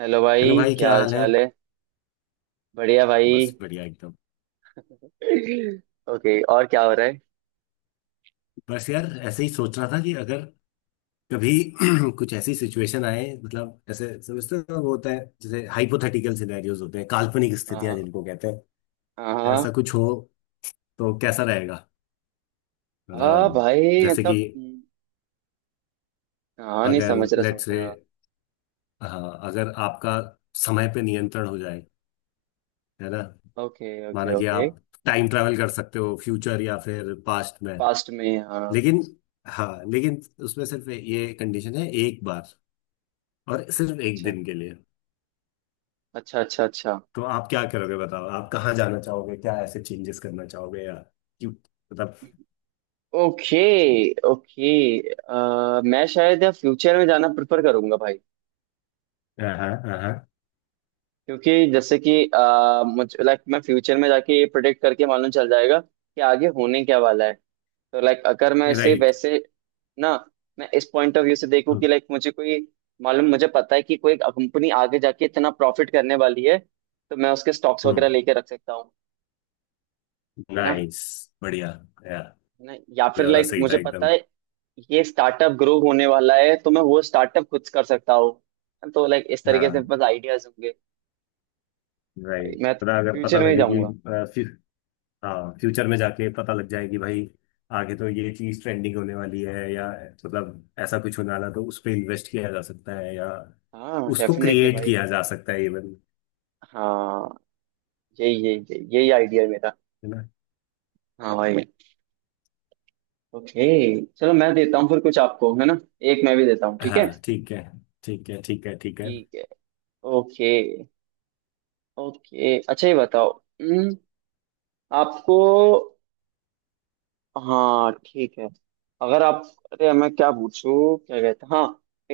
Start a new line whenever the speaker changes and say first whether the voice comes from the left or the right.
right: Hello
left: hello
right: भाई।
left: भाई,
right: क्या
left: क्या
right: हाल
left: हाल है।
right: चाल है। बढ़िया भाई।
left: बस बढ़िया एकदम।
right: ओके, और क्या हो रहा है।
left: बस यार ऐसे ही सोच रहा था कि अगर कभी कुछ ऐसी सिचुएशन आए, मतलब ऐसे समझते हो वो होता है जैसे हाइपोथेटिकल सिनेरियोज होते हैं, काल्पनिक स्थितियां
right: हाँ,
left: जिनको कहते हैं,
right: हाँ, हाँ,
left: ऐसा कुछ हो तो कैसा रहेगा।
right: हाँ
left: मतलब
right: भाई
left: जैसे कि
right: मतलब। हाँ, नहीं,
left: अगर
right: समझ रहा
left: लेट्स
right: समझ
left: से,
right: रहा।
left: हाँ अगर आपका समय पे नियंत्रण हो जाए, है ना।
right: ओके, ओके,
left: माना कि
right: ओके।
left: आप टाइम ट्रैवल कर सकते हो फ्यूचर या फिर पास्ट में,
right: पास्ट में, हाँ।
left: लेकिन हाँ लेकिन उसमें सिर्फ ये कंडीशन है, एक बार और सिर्फ एक
right: अच्छा,
left: दिन के लिए।
right: अच्छा, अच्छा, अच्छा।
left: तो आप क्या करोगे, बताओ। आप कहाँ जाना चाहोगे, क्या ऐसे चेंजेस करना चाहोगे, या क्यों, मतलब।
right: Okay, okay. मैं शायद या फ्यूचर में जाना प्रेफर करूंगा भाई।
left: हाँ हाँ हाँ।
right: क्योंकि जैसे कि मुझे लाइक मैं फ्यूचर में जाके ये प्रिडिक्ट करके मालूम चल जाएगा कि आगे होने क्या वाला है। तो लाइक अगर मैं इसे
left: राइट।
right: वैसे, ना, मैं इस पॉइंट ऑफ व्यू से देखूं
left: हम्म।
right: कि लाइक मुझे पता है कि कोई कंपनी आगे जाके इतना प्रॉफिट करने वाली है। तो मैं उसके स्टॉक्स वगैरह
left: हम्म।
right: लेके रख सकता हूँ, है ना।
left: नाइस। बढ़िया। या
right: है ना, या
left: ये
right: फिर
left: वाला
right: लाइक
left: सही था
right: मुझे पता
left: एकदम।
right: है, ये स्टार्टअप ग्रो होने वाला है तो मैं वो स्टार्टअप खुद कर सकता हूँ। तो लाइक इस तरीके से
left: हाँ।
right: बस आइडियाज होंगे। भाई,
left: राइट,
right: मैं तो
left: पता, अगर पता
right: फ्यूचर में ही
left: लगेगी
right: जाऊंगा।
left: हाँ फ्यूचर में जाके पता लग जाएगी भाई। आगे तो ये चीज ट्रेंडिंग होने वाली है, या मतलब ऐसा कुछ होने वाला है, तो उस पर इन्वेस्ट किया जा सकता है, या
right: हाँ,
left: उसको
right: डेफिनेटली
left: क्रिएट
right: भाई।
left: किया जा सकता है इवन,
right: हाँ, यही यही यही यही आइडिया है मेरा।
left: है ना।
right: हाँ भाई। ओके। चलो मैं देता हूँ फिर कुछ आपको, है ना। एक मैं भी देता हूँ, ठीक है।
left: हाँ ठीक है ठीक है ठीक है। ठीक है।
right: ठीक है। ओके। ओके, अच्छा ये बताओ। हम्म, आपको, हाँ ठीक है। अगर आप, अरे मैं क्या पूछूं क्या कहता, हाँ,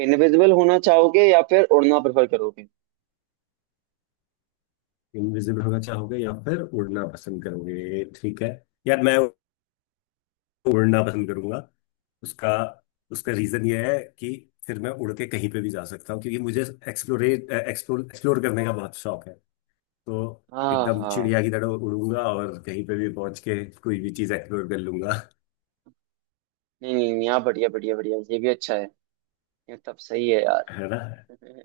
right: इनविजिबल होना चाहोगे या फिर उड़ना प्रेफर करोगे।
left: इनविजिबल होना चाहोगे या फिर उड़ना पसंद करोगे, ठीक है। यार मैं उड़ना पसंद करूंगा। उसका उसका रीजन ये है कि फिर मैं उड़ के कहीं पे भी जा सकता हूँ, क्योंकि मुझे एक्सप्लोर करने का बहुत शौक है। तो
right: हाँ,
left: एकदम
right: हाँ।
left: चिड़िया की तरह उड़ूंगा और कहीं पे भी पहुंच के कोई भी चीज एक्सप्लोर कर लूंगा,
right: नहीं, नहीं, नहीं, हाँ, बढ़िया, बढ़िया, बढ़िया, ये भी अच्छा है। ये तब सही है यार।
left: है ना।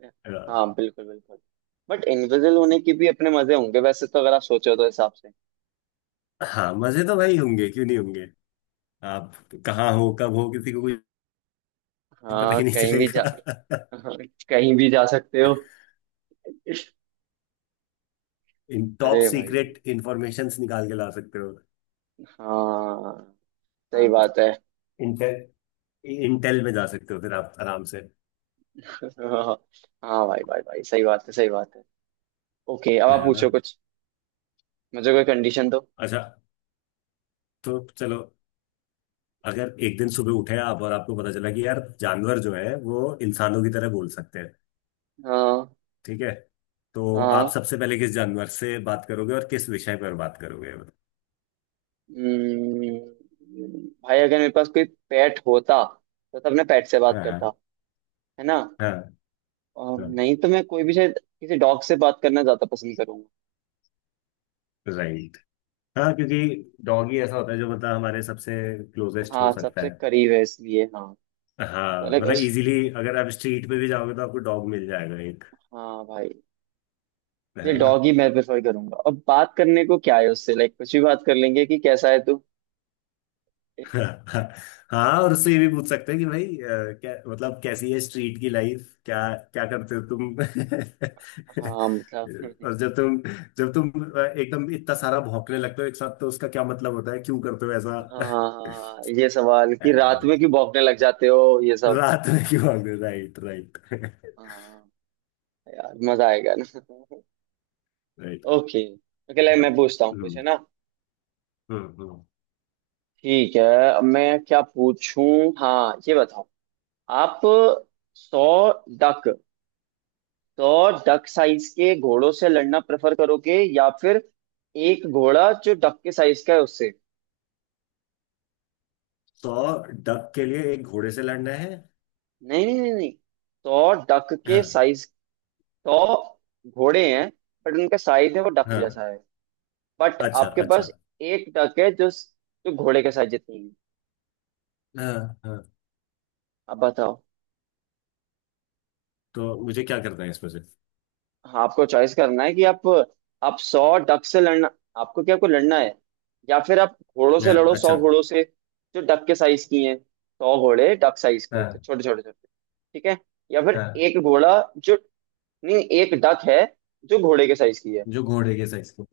left: अ,
right: हाँ, बिल्कुल, बिल्कुल। बट इनविजिबल होने के भी अपने मजे होंगे वैसे, तो अगर आप सोचो तो हिसाब से।
left: हाँ मजे तो वही होंगे, क्यों नहीं होंगे। आप कहाँ हो, कब हो, किसी को पता
right: हाँ,
left: ही नहीं
right: कहीं भी जा।
left: चलेगा।
right: हाँ, कहीं भी जा सकते हो।
left: इन टॉप
right: अरे भाई।
left: सीक्रेट इंफॉर्मेशन निकाल के ला सकते हो।
right: हाँ, सही बात है।
left: इंटेल, इंटेल में जा सकते हो फिर आप आराम से,
right: हाँ, हाँ भाई, भाई, भाई, सही बात है, सही बात है। ओके, अब आप
left: है ना।
right: पूछो कुछ। मुझे कोई कंडीशन दो।
left: अच्छा, तो चलो, अगर एक दिन सुबह उठे आप और आपको पता चला कि यार जानवर जो है वो इंसानों की तरह बोल सकते हैं,
right: हाँ,
left: ठीक है। तो आप
right: हाँ।
left: सबसे पहले किस जानवर से बात करोगे और किस विषय पर बात करोगे।
right: हम्म, भाई, अगर मेरे पास कोई पेट होता, तो तब मैं पेट से बात
left: हाँ हाँ
right: करता। है ना।
left: हाँ।
right: और
left: हाँ
right: नहीं तो मैं कोई भी, शायद किसी डॉग से बात करना ज्यादा पसंद करूंगा।
left: राइट। हाँ क्योंकि डॉग ही ऐसा होता है जो मतलब हमारे सबसे क्लोजेस्ट हो
right: हाँ,
left: सकता
right: सबसे
left: है।
right: करीब है, इसलिए हाँ। तो
left: हाँ
right: लाइक
left: मतलब
right: उस,
left: इजीली, अगर आप स्ट्रीट पे भी जाओगे तो आपको डॉग मिल जाएगा एक,
right: हाँ भाई, ये
left: है ना।
right: डॉग ही मैं प्रेफर करूंगा। अब बात करने को क्या है उससे, लाइक कुछ भी बात कर लेंगे कि कैसा है तू।
left: हाँ, और उससे ये भी पूछ सकते हैं कि भाई क्या, मतलब कैसी है स्ट्रीट की लाइफ, क्या क्या करते हो तुम।
right: हाँ, मतलब।
left: और जब तुम एकदम इतना सारा भौंकने लगते हो एक साथ, तो उसका क्या मतलब होता है, क्यों करते हो ऐसा।
right: हाँ, हाँ, ये सवाल
left: अ,
right: कि रात में क्यों भौंकने लग जाते हो, ये सब।
left: रात में क्यों भागते, राइट राइट
right: हाँ। यार मजा आएगा ना।
left: राइट।
right: ओके। ओके, लाइक मैं पूछता हूँ कुछ, है
left: हम्म
right: ना।
left: हम्म हम्म।
right: ठीक है। अब मैं क्या पूछूं। हाँ, ये बताओ। आप सौ डक 100 डक साइज के घोड़ों से लड़ना प्रेफर करोगे, या फिर एक घोड़ा जो डक के साइज का है उससे।
left: तो डक के लिए एक घोड़े से लड़ना है।
right: नहीं, नहीं, नहीं, नहीं। 100 डक के
left: हाँ।
right: साइज। 100 घोड़े हैं। बट उनका साइज है, वो डक
left: हाँ
right: जैसा है। बट
left: अच्छा
right: आपके
left: अच्छा।
right: पास, एक डक है जो जो घोड़े के साइज जितनी है।
left: हाँ हाँ।
right: अब बताओ।
left: तो मुझे क्या करना है इसमें से।
right: हाँ, आपको चॉइस करना है कि आप 100 डक से लड़ना, आपको क्या, आपको लड़ना है, या फिर आप घोड़ों से
left: हाँ
right: लड़ो, 100
left: अच्छा।
right: घोड़ों से। जो डक के साइज की हैं, 100 घोड़े डक साइज के, तो
left: हाँ
right: छोटे छोटे छोटे। ठीक है। या फिर
left: हाँ।
right: एक घोड़ा जो, नहीं एक डक है जो घोड़े के साइज की है।
left: जो घोड़े के साइज को,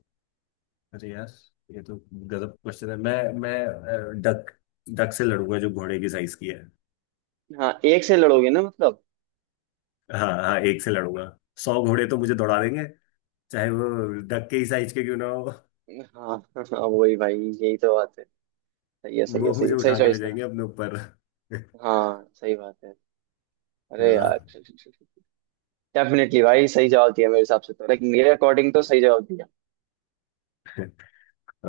left: अरे यार ये तो गजब क्वेश्चन है। मैं डक, डक से लड़ूंगा जो घोड़े की साइज की है।
right: हाँ, एक से लड़ोगे ना, मतलब।
left: हाँ हाँ एक से लड़ूंगा। सौ घोड़े तो मुझे
right: हाँ।
left: दौड़ा देंगे, चाहे वो डक के ही साइज के क्यों ना हो।
right: हाँ, हाँ, वही भाई, यही तो बात है। सही है, सही है,
left: वो मुझे
right: सही सही
left: उठा के ले
right: चॉइस करा।
left: जाएंगे अपने ऊपर। है
right: हाँ, सही बात है। अरे
left: ना।
right: यार। डेफिनेटली भाई, सही जवाब दिया मेरे हिसाब से, तो लाइक मेरे अकॉर्डिंग तो सही जवाब।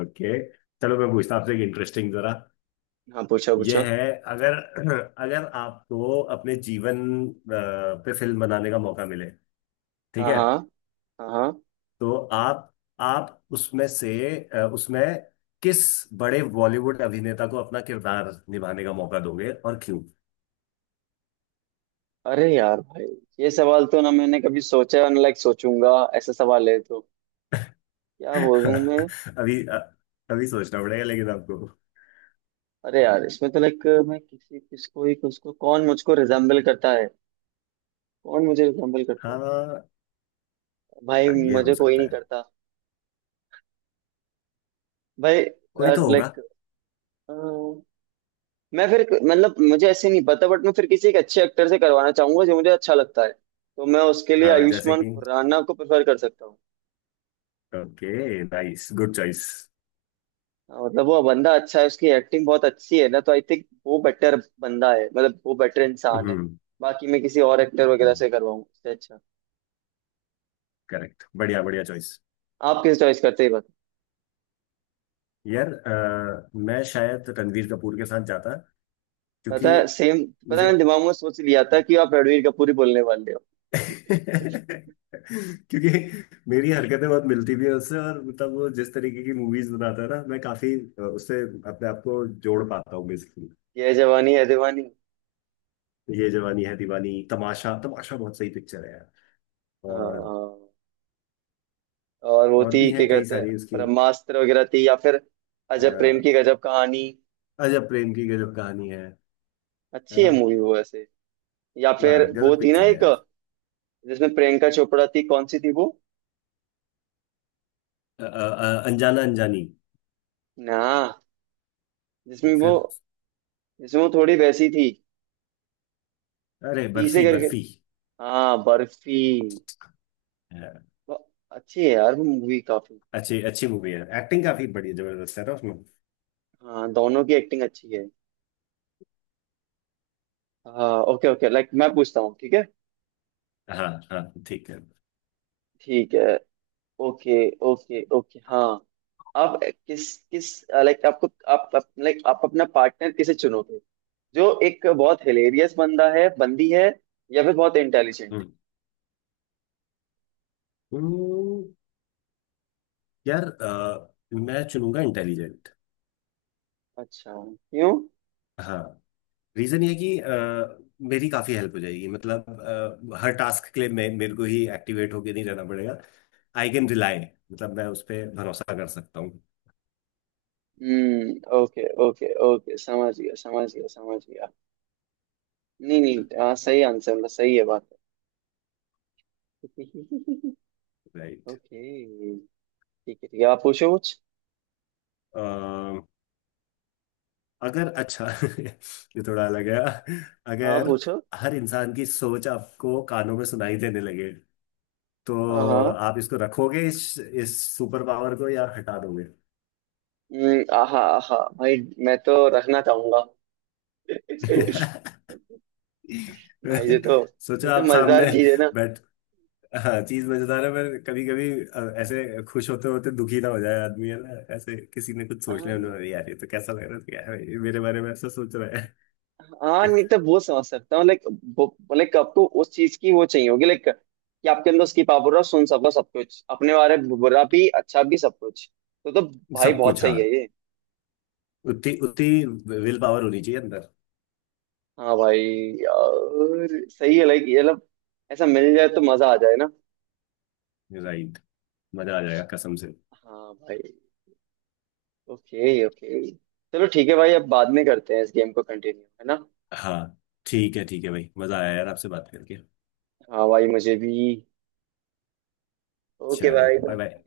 left: ओके, चलो मैं पूछता हूँ आपसे एक इंटरेस्टिंग जरा।
right: हाँ, पूछो, पूछो।
left: यह है, अगर अगर आपको अपने जीवन अ, पे फिल्म बनाने का मौका मिले, ठीक
right: हाँ,
left: है।
right: हाँ, हाँ, हाँ।
left: तो आप उसमें से उसमें किस बड़े बॉलीवुड अभिनेता को अपना किरदार निभाने का मौका दोगे और क्यों।
right: अरे यार भाई, ये सवाल तो ना मैंने कभी सोचा, ना लाइक सोचूंगा। ऐसा सवाल है तो, क्या बोलूं मैं।
left: अभी अ, अभी सोचना पड़ेगा, लेकिन आपको,
right: अरे यार, इसमें तो लाइक मैं किसी, किसको ही, किसको, कौन मुझको रिजेम्बल करता है। कौन मुझे रिजेम्बल करता है।
left: हाँ
right: भाई
left: ये हो
right: मुझे कोई नहीं
left: सकता है,
right: करता। भाई,
left: कोई तो होगा।
right: लाइक मैं फिर, मतलब मुझे ऐसे नहीं पता, बट मैं फिर किसी एक अच्छे एक्टर से करवाना चाहूंगा जो मुझे अच्छा लगता है, तो मैं उसके लिए
left: हाँ जैसे
right: आयुष्मान
left: कि
right: खुराना को प्रेफर कर सकता।
left: Okay, nice, good choice.
right: हाँ, मतलब वो बंदा अच्छा है, उसकी एक्टिंग बहुत अच्छी है ना, तो आई थिंक वो बेटर बंदा है, मतलब वो बेटर इंसान है।
left: हम्म।
right: बाकी मैं किसी और एक्टर वगैरह से करवाऊँ, उससे अच्छा।
left: करेक्ट, बढ़िया बढ़िया चॉइस।
right: आप किस चॉइस करते हैं, ये बताओ।
left: यार मैं शायद रणवीर कपूर के साथ जाता,
right: पता
left: क्योंकि
right: है, सेम। पता है,
left: मुझे
right: मैंने दिमाग में सोच लिया था कि आप रणवीर कपूर ही बोलने वाले हो।
left: क्योंकि मेरी हरकतें बहुत मिलती भी है उससे, और मतलब वो जिस तरीके की मूवीज बनाता है ना, मैं काफी उससे अपने आप को जोड़ पाता हूँ बेसिकली।
right: ये जवानी है दीवानी।
left: ये जवानी है दीवानी, तमाशा। तमाशा बहुत सही पिक्चर है यार। और
right: हाँ, और वो
left: और
right: थी
left: भी
right: क्या
left: हैं कई
right: कहते हैं।
left: सारी उसकी।
right: ब्रह्मास्त्र वगैरह थी, या फिर
left: अ,
right: अजब प्रेम की गजब कहानी।
left: अजब प्रेम की गजब कहानी है
right: अच्छी है
left: ना।
right: मूवी वो वैसे। या
left: वाह,
right: फिर वो
left: गजब
right: थी ना
left: पिक्चर है
right: एक,
left: यार।
right: जिसमें प्रियंका चोपड़ा थी, कौन सी थी वो।
left: अ, अ, अनजाना अनजानी,
right: ना, जिसमें वो,
left: फिर,
right: इसमें वो थोड़ी वैसी थी।
left: अरे,
right: पीसे
left: बर्फी,
right: करके।
left: बर्फी।
right: हाँ, बर्फी। वो, अच्छी है यार वो मूवी काफी।
left: अच्छी अच्छी मूवी है, एक्टिंग काफी बड़ी जबरदस्त है ना उसमें।
right: हाँ, दोनों की एक्टिंग अच्छी है। हाँ, ओके, ओके, लाइक मैं पूछता हूँ, ठीक है।
left: हाँ हाँ ठीक है।
right: ठीक है। ओके। ओके, ओके, हाँ। आप किस किस, लाइक आपको, आप, लाइक आप अपना पार्टनर किसे चुनोगे, जो एक बहुत हिलेरियस बंदा है, बंदी है, या फिर बहुत इंटेलिजेंट।
left: हम्म। हम्म, यार मैं चुनूंगा इंटेलिजेंट।
right: अच्छा, क्यों।
left: हाँ, रीजन ये कि मेरी काफी हेल्प हो जाएगी, मतलब हर टास्क के लिए मैं, मेरे को ही एक्टिवेट होके नहीं रहना पड़ेगा। आई कैन रिलाई, मतलब मैं उस पर भरोसा कर सकता हूँ।
right: हम्म, ओके, ओके, ओके, समझ गया, समझ गया, समझ गया। नहीं, नहीं, हाँ, सही आंसर, मतलब सही है बात। ओके।
left: राइट।
right: ठीक है, ठीक है, आप पूछो कुछ।
left: अगर, अच्छा। ये थोड़ा अलग है।
right: हाँ,
left: अगर
right: पूछो।
left: हर इंसान की सोच आपको कानों में सुनाई देने लगे, तो
right: हाँ, हाँ।
left: आप इसको रखोगे इस सुपर पावर को, या हटा दोगे।
right: आहा, आहा भाई, मैं तो रखना चाहूंगा। भाई, ये तो,
left: सोचो
right: ये तो
left: आप सामने
right: मजेदार चीज है ना।
left: बैठ, हाँ चीज मजेदार है, पर कभी कभी ऐसे खुश होते होते दुखी ना हो जाए आदमी, है ना। ऐसे किसी ने कुछ सोच लिया
right: हाँ,
left: उन्होंने, यार ये तो कैसा लग रहा है, क्या है, ये मेरे बारे में ऐसा सोच रहा है।
right: हाँ, नहीं तो वो समझ सकता हूँ, लाइक, लाइक आपको उस चीज की वो चाहिए होगी, लाइक कि आपके अंदर उसकी पावर हो सुन सको सब कुछ, अपने बारे में बुरा भी अच्छा भी सब कुछ, तो भाई
left: सब
right: बहुत
left: कुछ,
right: सही
left: हाँ।
right: है ये।
left: उतनी उतनी विल पावर होनी चाहिए अंदर।
right: हाँ भाई, यार सही है, लाइक ये मतलब, ऐसा मिल जाए तो मजा आ जाए ना।
left: राइट। मजा आ जाएगा कसम से।
right: हाँ भाई। ओके, ओके, चलो ठीक है भाई, अब बाद में करते हैं इस गेम को कंटिन्यू, है ना।
left: हाँ ठीक है भाई, मजा आया यार आपसे बात करके।
right: हाँ भाई, मुझे भी। ओके
left: चलो,
right: भाई।
left: Bye bye.